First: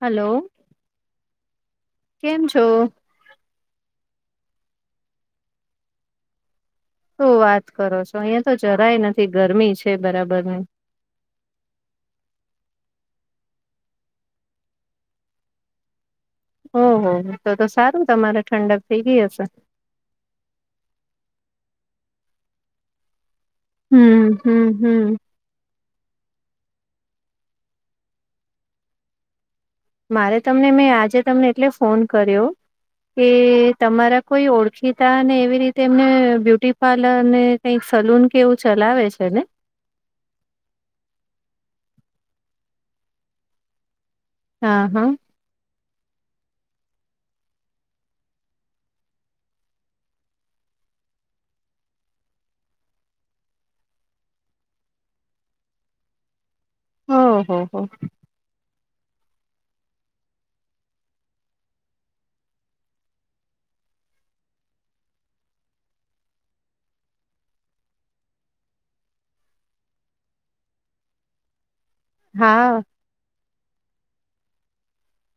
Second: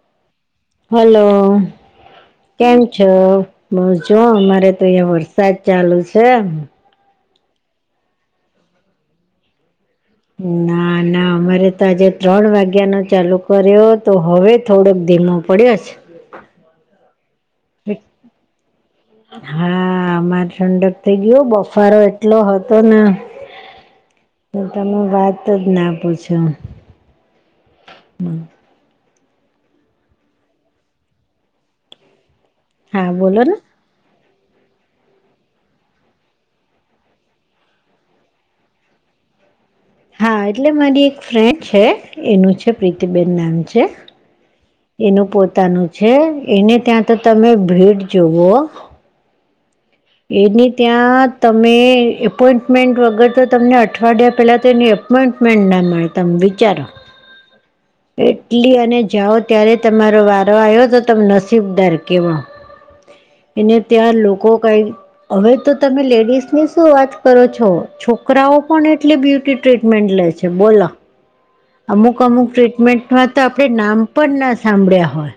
Hello hello, કેમ છો? બો જો અમારે તો અહિયાં વરસાદ ચાલુ છે. શું વાત કરો છો અહીયા તો જરાય નથી ગરમી છે બરાબરની. ના ના અમારે તો આજે ત્રણ વાગ્યાનો ચાલુ કર્યો તો હવે થોડોક ધીમો પડ્યો છે. [inaudible] ઓહો તો તો સારું તમારે ઠંડઅપ થઈ ગઈ હશે. હા આમારે ઠંડક થઈ ગયો બફારો એટલો હતો ને, હમ હમ હમ તમે વાત વાત જ ના પૂછો. મારે તમને મેં આજે તમને એટલે ફોન કર્યો, હા કે બોલો ને તમારા કોઈ ઓળખીતા ને એવી રીતે એમને બ્યુટી પાર્લર ને કઈક સલૂન કેવું ચલાવે છે ને? હા એટલે મારી એક ફ્રેન્ડ છે એનું છે પ્રીતિબેન નામ છે. હા હા એનું પોતાનું છે એને ત્યાં તો તમે ભીડ જોવો. એની ત્યાં તમે એપોઈન્ટમેન્ટ વગર તો તમને અઠવાડિયા પેલા તો એની અપોઈન્ટમેન્ટ ના મળે તમે વિચારો. ઓહોહો. એટલી અને જાઓ ત્યારે તમારો વારો આવ્યો તો તમે નસીબદાર કેવાવ. એને ત્યાં લોકો કઈ હવે તો તમે લેડીસની શું વાત કરો છો છોકરાઓ પણ એટલી બ્યુટી ટ્રીટમેન્ટ લે છે. બોલો. અમુક અમુક હા ટ્રીટમેન્ટમાં તો આપડણે નામ પણ ના સાંભળ્યા હોય.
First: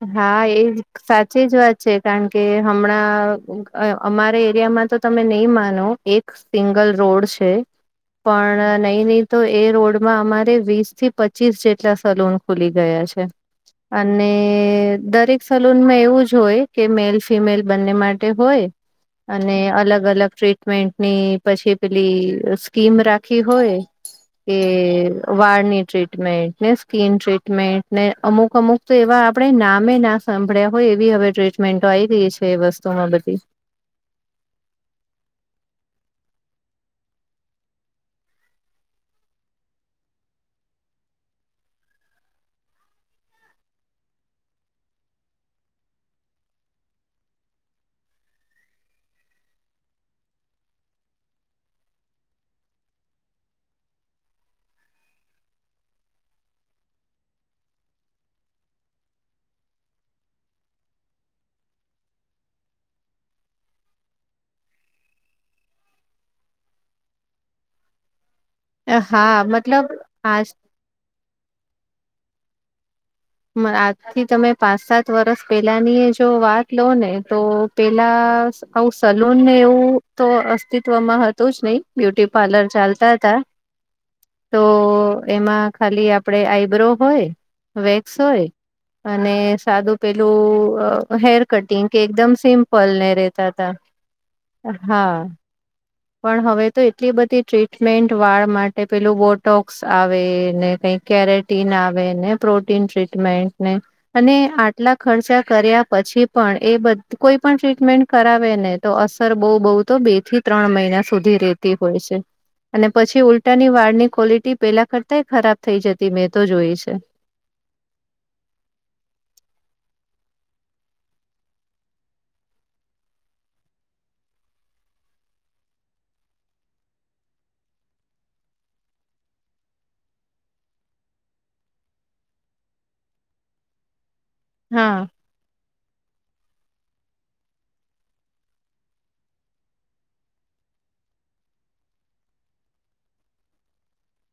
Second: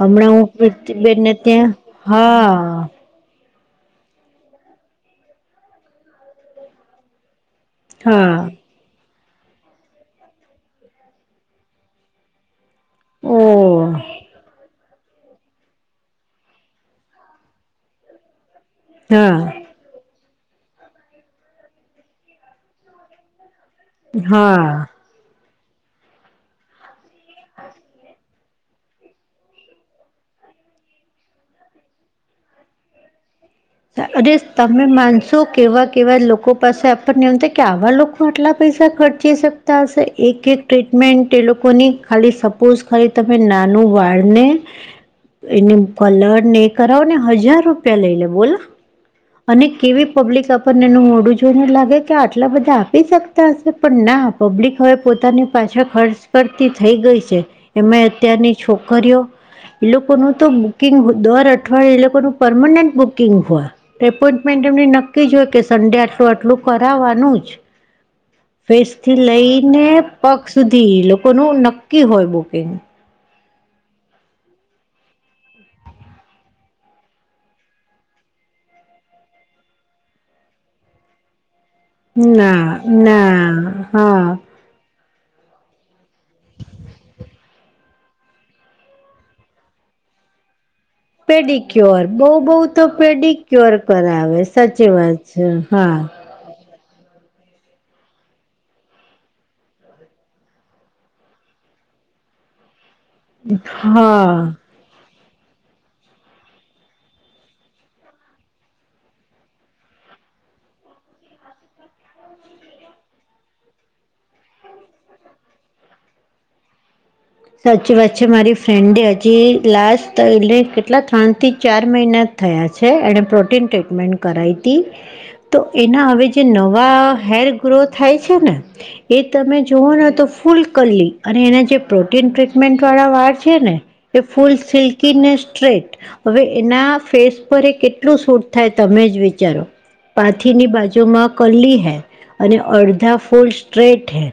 હમણાં હા હું એ પ્રીતિબેનને સાચી જ ત્યાં વાત છે કારણ કે હા હમણાં અમારા એરિયામાં તો તમે ન‌ઈ માનો એક સિંગલ રોડ છે. હા પણ ન‌ઈ ન‌ઈ તો એ રોડમાં અમારે વીસ થી પચીસ જેટલા સલૂન ખુલી ગયા છે, ઓ અને દરેક સલૂનમાં એવું જ હોય કે મેલ ફિમેલ બંને માટે હોય. હા અને અલગ અલગ ટ્રીટ મેન્ટની પછી પેલી સ્કીમ રાખી હોય, કે હા. વાળની ટ્રીટમેન્ટ ને સ્કીિન ટ્રીટમેન્ટ ને અમુક અમુક તો એવા આપણે નામે ના સાંભળ્યા હોય એવી હવે ટ્રીટમેન્ટો આવી ગઈ છે એ વસ્તુમાં બધી. અરે તમે માનશો કેવા કેવા લોકો પાસે આપણને એમ થાય કે આવા લોકો આટલા પૈસા ખર્ચી શકતા હસે એક એક ટ્રીટમેન્ટ એ લોકોની ખાલી સ [unintelligible] ખાલી તમે નાનું વાળ ને એને કલર ને એવું કરાવો ને હજાર રૂપિયા લઈ લે બોલા અને કેવી પબ્લિક આપણને એનું મોડું જોને લાગે કે આટલા બધા આપી શકતા હશે પણ ના આપ પબ્લિક હવે પોતાની પાછા ખર્ચ કરતી થઈ ગઈ છે એમા અત્યારની છોકરીઓ એ લોકોનું તો બુકિંગ દર અઠવાડયે એ લોકોનું પરમનન્ટ બુકિંગ એપોઈન્ટમેન્ટ એમ નક્કી જ હોય કે સન્ડે આટલું આટલું કરવાનું જ [inaudible] ફેસ થી હા લઈને મતલબ પગ આજ સુધી લોકોનું નક્કી હોય બુકિંગ આજથી તમે પાંચ સાત વરસ પેલાની જો વાત લો ને તો પેલા આવું સલૂનને એવું તો અસ્તિત્વમાં હતું જ નહી બ્યુટી ના પાર્લર ચાલતા હતા ના હા તો એમાં ખાલી આપડે આઈબ્રો હોય વેક્સ સોય અને સાદું પેલું હેર કટિંગ કે પેડિક્યોર બહુ એકદમ બહુ તો સિમ્પલ ને રેતા હતા પેડિક્યોર કરાવે સાચી હા વાત છે. હા પણ હવે તો એટલી બધી ટ્રીટમેન્ટ વાળ માટે પેલું બોટોક્સ આવે ને કઈ કકેરેટન ટીન આવેને પ્રોટીન ટ્રીટમેન્ટને હા અને આટલા ખર્ચા કર્યા પછી પણ એ બ કોઈ પણ ટ્રીટમેન્ટ કરાવે ને તો અસર બહુ બહ તો બે થી ત્રણ મહિના સુધી રહેતી હોય છે. અને પછી ઉલટાની વાળ ની ક્વોલિટી પેલા કરતાય ખરાબ થઈ જતી મેં તો જોઈ છે. સાચી વાત છે મારી ફ્રેન્ડે હજી લાસ્ટ એલે કેટલા ત્રણ થી ચાર મહિના થયા છે એણે પ્રોટીન ટ્રીટમેન્ટ કરાવતી તો એના હવે જે નવા હેર ગ્રો થાય છે ને એ તમે જોવો ને તો ફૂલ કલ્લી અને એના જે પ્રો કે ટ્રીટમેન્ટ વાળા વાર છે ને એ ફૂલ હા સિલ્કી ને સ્ટ્રેટ હવે એના ફેસ પર એ કેટલું સૂટ થાય તમે જ વિચારો પાથીની બાજુમાં કરલી હેર અને અડધા ફૂલ સ્ટ્રેટ હેર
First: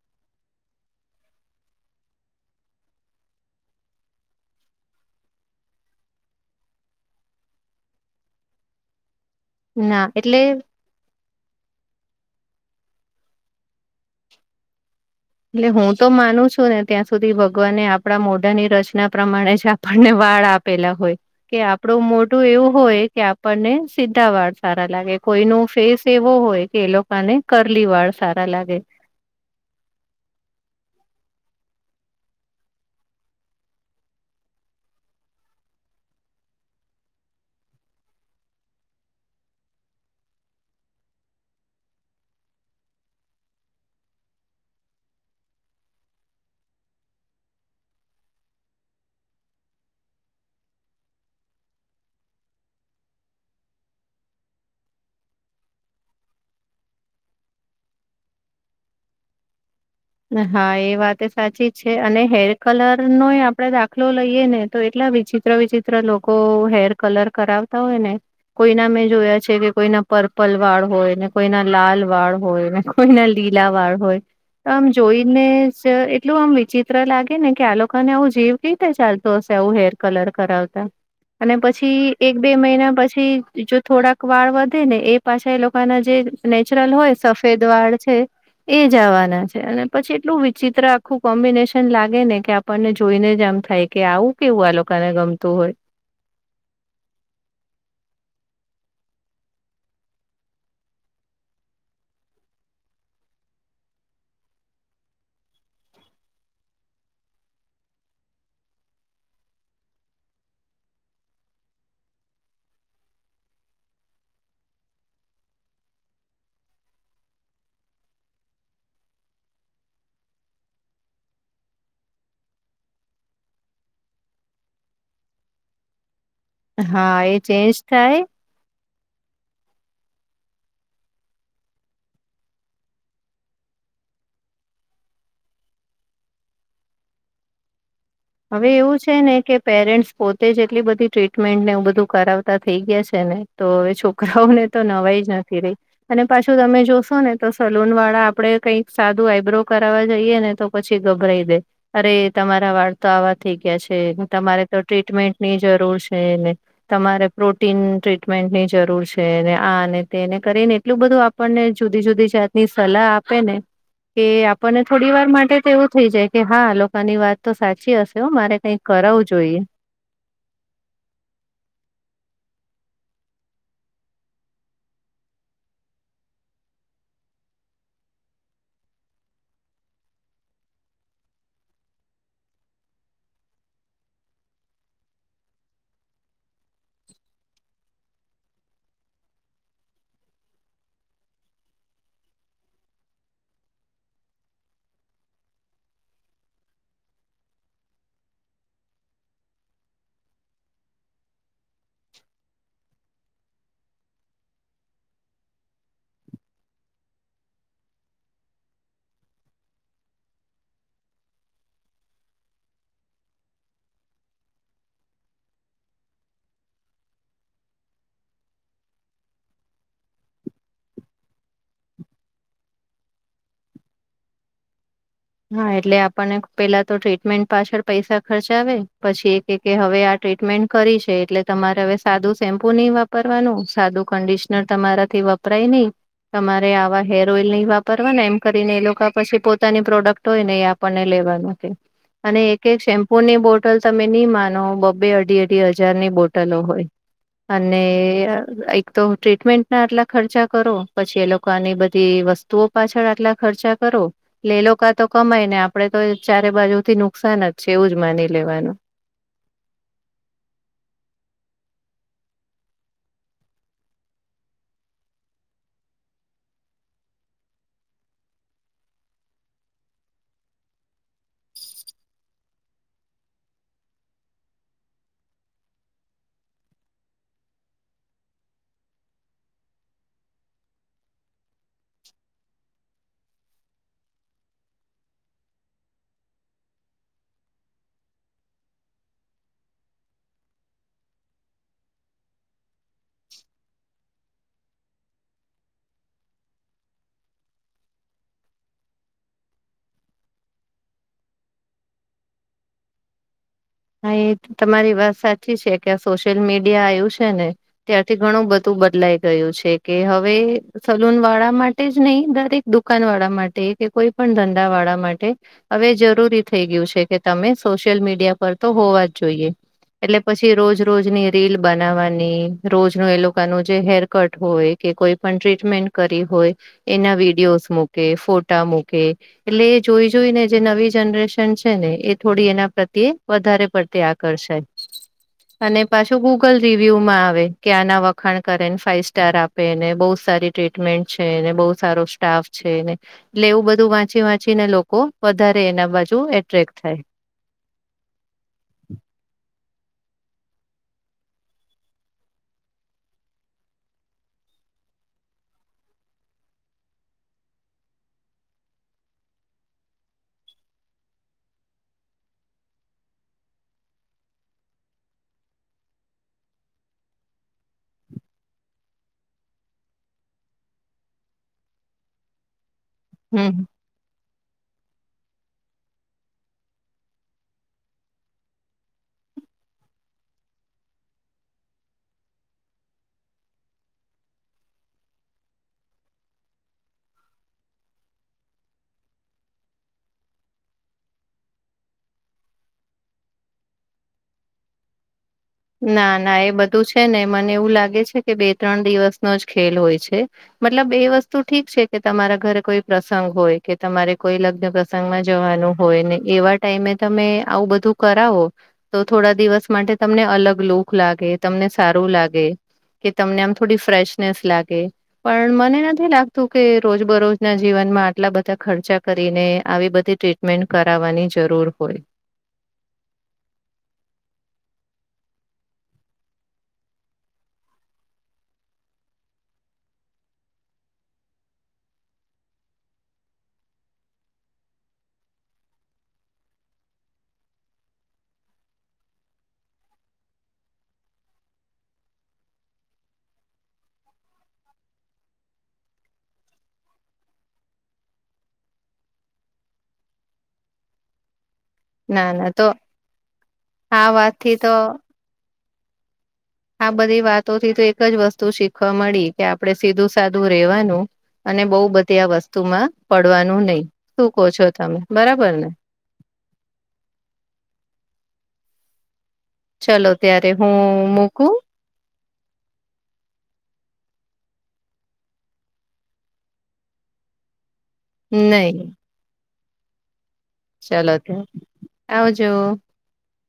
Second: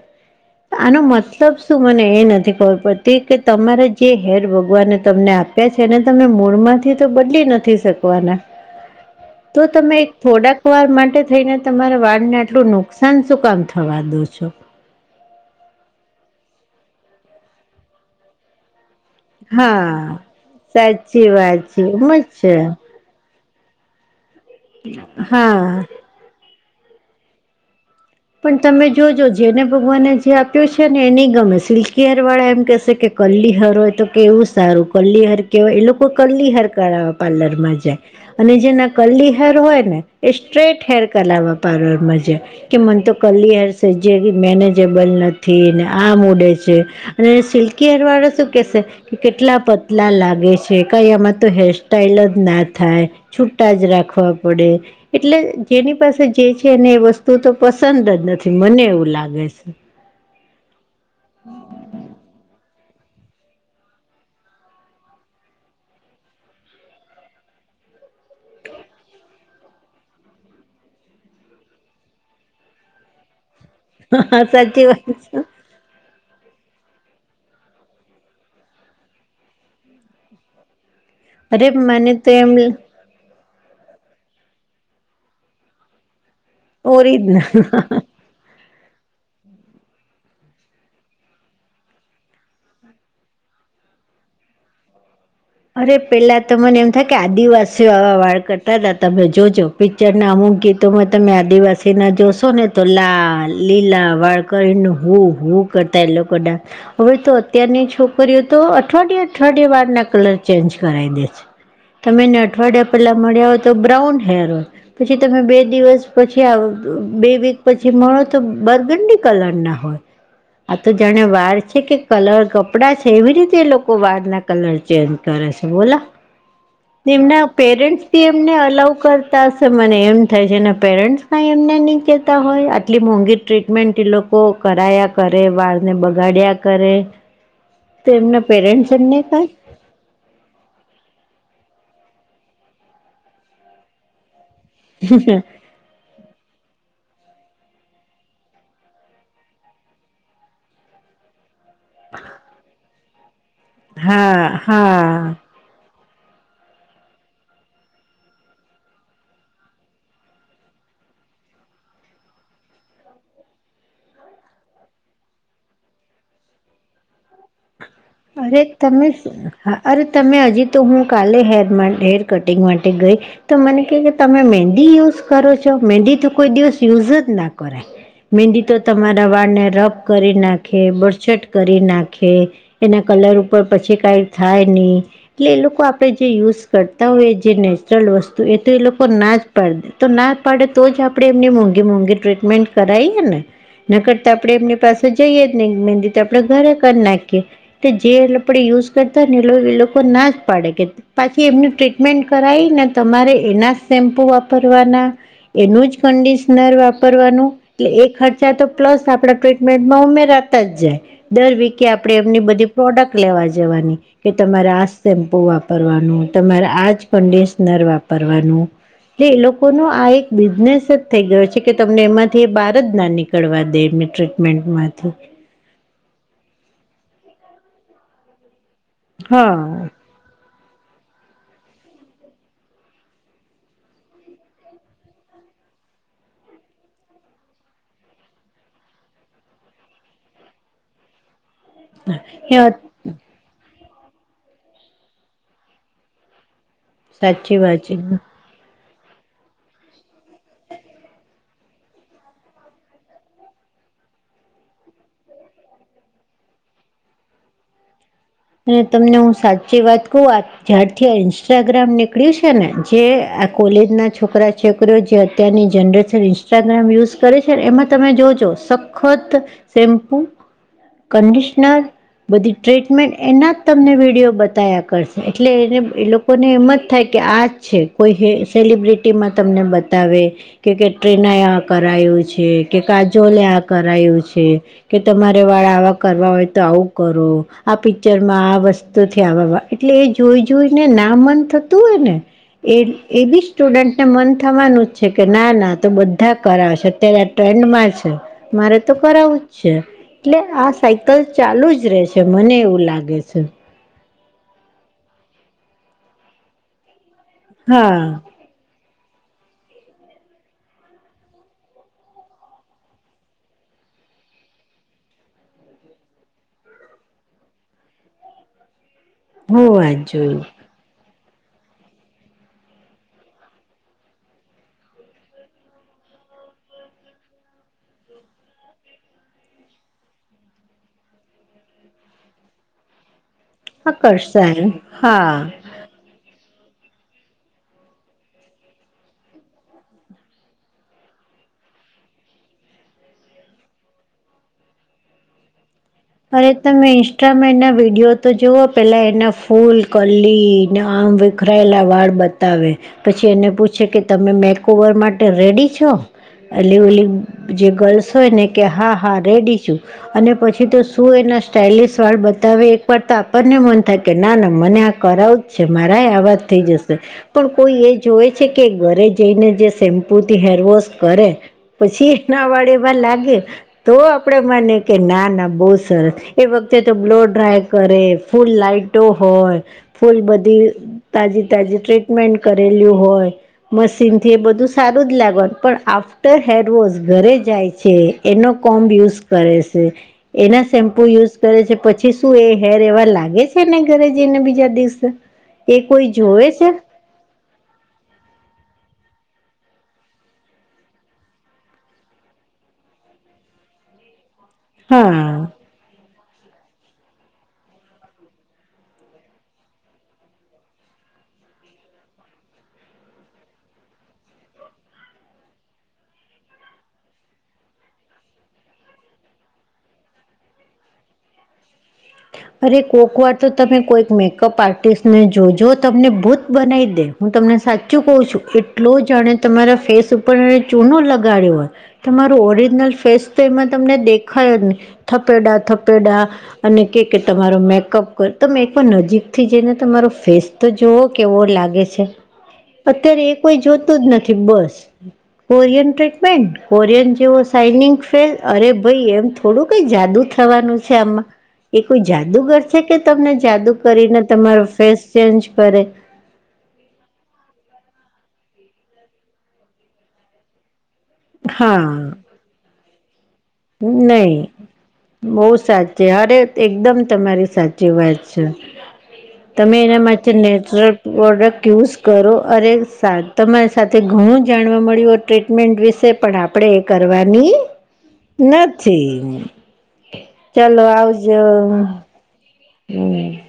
આનો મતલબ શું મને એ નથી પડતી કે તમારે જે હેર ભગવાને તમને આપ્યા છે એને તમે મૂળમાંથી તો બદલી નથી શક શકવાના [inaudible] તો તમે ના એક એટલે થોડાક વાર માટે થઈને તમારા વાળને આટલું નુકસાન શું કામ થવા દો છો એટલે હું તો માનું છું ને ત્યાં સુધી ભગવાનને આપડા મોઢાની રચના પ્રમાણે જ હા આપણને વાળ આપેલા હોય સાચી કે વાત છે આપણું એમ જ મોઢું છે એવું હોય કે આપણને સીધા વાળ સારા લાગે કોઈ હા નું ફેસ એવો હોય કે એ લોકોને કરલી વાળ સારા પણ લાગે. તમે જોજો જેને ભગવાને જે આપ્યો છે ને એ ન ગમે સિલ્કી હેયર વાળા એમ કહેશે કે કરલી હેર હોય તો કેવું સારું કરલી હેર કેવા એ લોકો કરલી હેર કરવા પાર્લર માં જાય અને જેના કલી હેર હોય ને એ સ્ટ્રેટ હેર કરાવવા પાર્લરમા જઈ કે મને તો કરલી હેર સહેજે બી મેનેજેબલ નથી ને આમ ઉડે છે. અને સિલ્કી હેર વાળુ શું કેશે એટલા પતલા લાગે છે કઈ એમાં તો હેરસ્ટાઈલ જ ના થાય છૂટા જ રાખવા પડે એટલે જેની પાસે જે છે એને એ વસ્તુ તું તો પસંદ જ નથી મને એવું લાગે છે. હા એ વાત સાચી જ છે અને હેર કલર નો આપડે દાખલો લઈએ ને તો એટલા વિચિત્ર ચિત્ર વિચિત્ર લોકો હેર કલર કરાવતા હોય ને કોઈના મેં જોયા છે કે કોઈના પર્પલ વાળ હોય ને કોઈના લાલ વાળ હોય ને કોઈને લીલા વાર હોય હા આમ સાચી વાત છે જોઈને એટલું આમ વિચિત્ર લાગે ને કે આ લોકોને આવું જીવ કવી રીતે ચાલતું હશે આવું હેર કલર કરાવતા અને અરે મને પછી તો એક એમ બે મહિના પછી જો થોડાક વાળ વધે ને એ પાછા એ લોકોના જે નેચરલ હોય ઓરિજનલ સફેદ વાળ છે. એજ આવના છે. અને પછી એટલું વિચિત્ર આખું કોમ્બિનેશન લાગે ને કે આપણને જોઈને જ આમ થાય કે આવું કેવું આ લોકો ને ગમતું હોય અરે પેલા તો મને એમ થાય કે આદિવાસીઓ આવા વાળ કરતા હતા તમે જોજો જેના અમુક ગીતોમાં તમે આદિવાસી ના જોશો ને તો લાલ લીલા વાળ કરીને હું હું કરતા એ લોકોડા હવે તો અત્યારની છોકરીઓ તો અઠવાડિયાે અઠવાડિયાે બાર ના કલર ચેન્જ કરી દે છે. તમેને અઠવાડિયા પેલા મળ્યા હોય તો બ્રાઉન હેર હોય પછી તમે બે દિવસ પછી બે વીક પછી મળો તો બર્ગંડી કલર ના હોય આ તો જાણે વાર છે કે કલર કપડા છે એવી રીતે એ લોકો વાર ના કલર ચ ચેન્જ કરે છે બોલા હા એ એમના ચેન્જ પેરેન્ટ થાય એમને અલાવ કરતા હશે મને એમ થાય છે એના પેરેન્ટ્સ ક એમને નહી કેતા હોય આટલી મોંઘી ટ્રીટમેન્ટ એ લોકો કરાયા કરે વાળને બગાડ્યા કરે તો એમના હવે પેરેન્ટ્સ એવું છે એમને ને કઈ કે પેરેન્ટસ પોતે જ એટલી બધી ટ્રીટમેન્ટ ને એવું બધું કરાવતા થઈ ગયા છે ને તો હવે છોકરા છોકરાઓને તો નવાઈ જ નથી રહી અને પાછું તમે જોશો ને તો સલૂન વાળા આપડે કઈક સાદું આઈબ્રો કરાવવા જઈએ ને તો પછી ગભરાઈ દે અરે તમારા વાળ તો આવા થઈ ગયા છે હા તમારે તો હા ટ્રીટમેન્ટની જરૂર છે એને તમારે પ્રોટીન ટ્રીટમેન્ટની જરૂર છે આ તેને કરીને એટલું બધું આપણને જુદી જુદી જાતની સલાહ આપે ને કે આપણને થોડી વાર માટે તો એવું થઈ જાય કે હા લોકોકાની વાત તો સાચી હશે હો અરે મારે કંઈક તમે કરાવું જોઈએ. હા અરે તમે હજી તો હું કાલે હેરમાં હેર કટિંગ માટે ગઈ તો મને ક કે તમે મંદી યુઝ કરો છો મંદી તો કોઈ દિવસ યુઝ જ ના કરે મહેંદી તો તમારા વાળને રફ કરી નાખે બળછટ કરી નાખે એના કલર ઉપર પછી કાઈ થાય નહી એટલે એ લોકો આપે જે યુઝ કરતા હોય જે નેચરલ વસ્તુ એ તો એ લોકો ના જ પડે તો ના પડે તો જ આપડે એમની મોંઘી મોંઘી ટ્રીટમેન્ટ કરાઈએ ને નકડતા આપડે એમની પાસે જઈએ જ નહી મહેંદી તો આપડે ઘરે કરી નાખીએ જે આપડે યુઝ કરતા હો ને એ એ લોકો ના જ પાડે કે પાછી એમનું ટ્રીટમેન્ટ કરાવી ને તમારે એના સેમ્પુ વાપરવાના એનું જ કંડિશનર વાપરવાનું એટલે એ ખર્ચા તો પ્લસ આપણા ટ્રીટમેન્ટમાં ઉમેરાતા જ જાય દર વિકએ આપણે એમની બધી પ્રોડક્ટ લેવા જવાની કે તમારે આ સેમ્પુ વાપરવાનું તમારે આ જ કન્ડિશનર વાપરવાનું એટલે એ લોકો ન આ એક બિઝનેસ જ થઈ ગયો છે કે તમને એમાંથી એ બહાર જ ના નીકળ કરવા દે એમને ટ્રીટમેન્ટમાંથી હા એટલે આપણને પેલા તો ટ્રીટમેન્ટ પાછળ પૈસા ખર્ચ આવેે પછી એક એક કે હા હવે આ ટ્રીટમેન્ટ કરી છે એટલે તમારે હવે સાદું સેમ્પુ નહી વાપરવાનું સાદું કંડિશનર તમારાથી વપરાય નહી. તમારે આવા હેર ઓઈલ નહી વાપરવા ને એમ કરીને એ લોકા પછી પોતાની પ્રોડક્ટ તો એને આપણને લેવા નથી અને એ એક એક શેમ્પ ફોની બોટલ તમે નહી માનો બબે અઢી અઢી હજારની બોટલો હોય. સાચી અને વાત છે ને એક તો ટ્રીટમેન્ટ ના આટલા ખર્ચા કરો પછી એ લોકાને આની બધી વસ્તુ તો પાછળ આટલા ખર્ચા કરો લે લો ટૂકા તો કમાય ને આપડે તો ચારે બાજુ થી નુકસાન જ છે એવું જ માની લેવાનું. અને તમને હું સાચી વાત કહું આ જ્યારથી આ ઇન્સ્ટાગ્રામ નીકળ્યું છે ને જે આ કોલેજ ના છોકરા છોકરીઓ જે અત્યારની જનરેશન ઇન્સ્ટાગ્રામ યુઝ કરે છે એમાં તમે જોજોત ખુત શેમ્પુ કન્ડિશનર બધી ટ્રીટમેન્ટ એના જ તમને વિડીયો બતાવ્યા કરશે એટલે એને એ લોકોને એમ જ થાય કે આ જ છે. કોઈ સેલિબ્રિટીમાં તમને બતાવે કે કે ટ્ટીના આ કરાયું છે કે કાજોલે આ કરાયું છે. કે તમારે વાળા આવા કરવા હોય તો આવું કરો આ પિચરમાં આ વસ્તુથી આ એટલે એ જોઈ જોઈને ના મન થતું હોય ને એ એ બી સ્ટુડન્ટને મન થવાનું જ છે કે ના ના તો બધા કરાવશે અત્યારે ટ્રેન્ડ માં છે મારે તો કરાવું જ છે. એટલે આ સાયકલ ચાલુ જ રહે છે મને એવું લાગે છે. હાએસ્ક તમારી વાત સાચી છે કે આ સોશિયલ મીડિયા આવ્યું છે ને હા ત્યારથી ઘણું બધું. તુ બદલાઈ ગયો છે કે હવે સલૂન વાળા માટે જ નહી દરેક દુકાન વાળા માટે કે કોઈ પણ ધંધા વાળા માટે હવે જરૂરી થઈ ગયું છે કે તમે સોશિયલ મીડિયા પર તો હોવા જ જોઈએ હોવા જ એટલે જોઈએ પછી રોજ રોજની તેલ બનાવાની રોજ નો એ લોકોનું જે હેર કટ હોય કે કોઈ પણ ટ્રીટમેન્ટ કરી હોય. એના વિડયોસ મૂકે ફોટા મુૂકે એટલે એ જોઈ જોઈ ને જે નવી જનરેશન છે ને એ થોડી એના પ્રત્યે વધારે પર તે આકર્ષણ આકર્ષાય હા અને પાછો ગુગલ રિવ્યુ માં આવે કે આના વખાણ કરે ને ફાઈવ સ્ટાર આપેને બહ સારી ટ્રીટમેન્ટ છે એને બહુ સારો સ્ટાફ છે એને એટલે એવું બધું વાંચી વાંચી ને લોકો વધારે એના બાજુ. અરે એટ્રેક્ટ તમે થાય ઇન્સ્ટામાં એના વિડીયો તો જુઓ પેલા એના ફૂલ કલી ને આમ વિખરાયેલા વાળ બતાવે પછી એને પૂછે કે તમે મેક ઓવર માટે રેડી છો. એલી ઓલી જે ગર્લ્સ હોય ને કે હા હા રેડી છું અને પછી તો શું એના સ્ટાઇલિશ વાળ બતાવે એકવાર તો આપણને મન થાય કે ના ના મને આ કરાવું. છે મારાય આવાજ થઈ જશે. પણ કોઈ એ જોવે છે કે ઘરે જઈને જે શેમ્પુથી હેરવોશ કરે પછીના વાડેમાં લાગે હમ. તો આપડે મને કે ના ના બહુ સરસ એ વખતે તો બ્લો ડ્રાય કરે ફૂલ લાઈટો હોય. ફૂલ બધી તાજી તાજી ટ્રીટમેન્ટ કરેલું હોય. મશીન થી એ બધું સારું જ લાગવાનું પણ આફ્ટર હેરવોશ ઘરે જાય છે. એનો કોમ્બ યુઝ કરે છે, એના શેમ્પુ યુઝ કરે છે પછી શું એ હેર એવા લાગે છે ને ઘરે જઈને બીજા દિવસે. એ કોઈ ના ના જોવે એ છે? બધું છે નને મને એવું લાગે છે કે બે ત્રણ દિવસનો જ ખેલ હોય છે. મતલબ એ વસ્તુ ઠીક છે કે તમારા ઘરે કોઈ પ્રસંગ હોય કે તમારે કોઈ લગ પ્રસંગમાં હા જવાનું. હોય ને એવા ટાઈમે તમે આવું બધું કરાવો, તો થોડા દિવસ માટે તમને અલગ લુક લાગે તમને સારું લાગે, કે તમને આમ થોડી ફ્રેશનેસ લાગે. પણ મને નથી લાગતું કે રોજ બરોજના જીવનમાં આટલા બધા ખર્ચા કરીને આવી બધી ટ્રીટ મેન્ટ કરાવવાની જરૂર હોય. અરે કોઈક વાર તો તમે કોઈક મેકઅપ આર્ટિસ્ટને જોજો તમને ભૂત બનાવી દે. હું તમને સાચું કહું છું એટલો જાણે તમારા ફેસ ઉપર એ ચૂનો લગાડ્યો હોય. તમારું ઓરિજનલ ફેસ તો એમાં તમને દેખાય નને, થપેડા થપેડા. અને કે કે તમારો મેકઅપ કર તમે એકવાર નજીકથી જઈને તમારો ફેસ તો જોવો કેવો લાગે. અત્યારે એ કોઈ જોતું જ નથી બસ. કોરિયન ટ્રીટમેન્ટ કોરિયન જેવો સાન ફેલ અરે ભાઈ એમ થોડું કંઈ જાદુ થવાનું છે આમાં. એ કોઈ ના ના જાદુગર તો છે કે તમને જાદુ આ કરીને વાતથી તમારો તો ફેસ ચેન્જ કરે. આ બધી વાતો થી તો એક જ વસ્તુ શીખવા મળી કે આપડણે સીધું સાધું રેવાનું. અને બહ હા બધી આ વસ્તુમાં પડવાનું નહી, શું કહ છો તમે બહુ બરાબર ને? સાચી અરે એકદમ તમારી સાચી વાત છે. તમે એના ચલો માટે ત્યારે હું નેચરલ મૂકું પ્રોડક્ટ યુઝ કરો અરે સા તમારી સાથે ઘણું જાણવા મળ્યું હો ટ્રીટમેન્ટ વિશે પણ આપો આપડે કરવાની નહી નથી. ચાલો ચલો ત આવજો આવજ. હમ.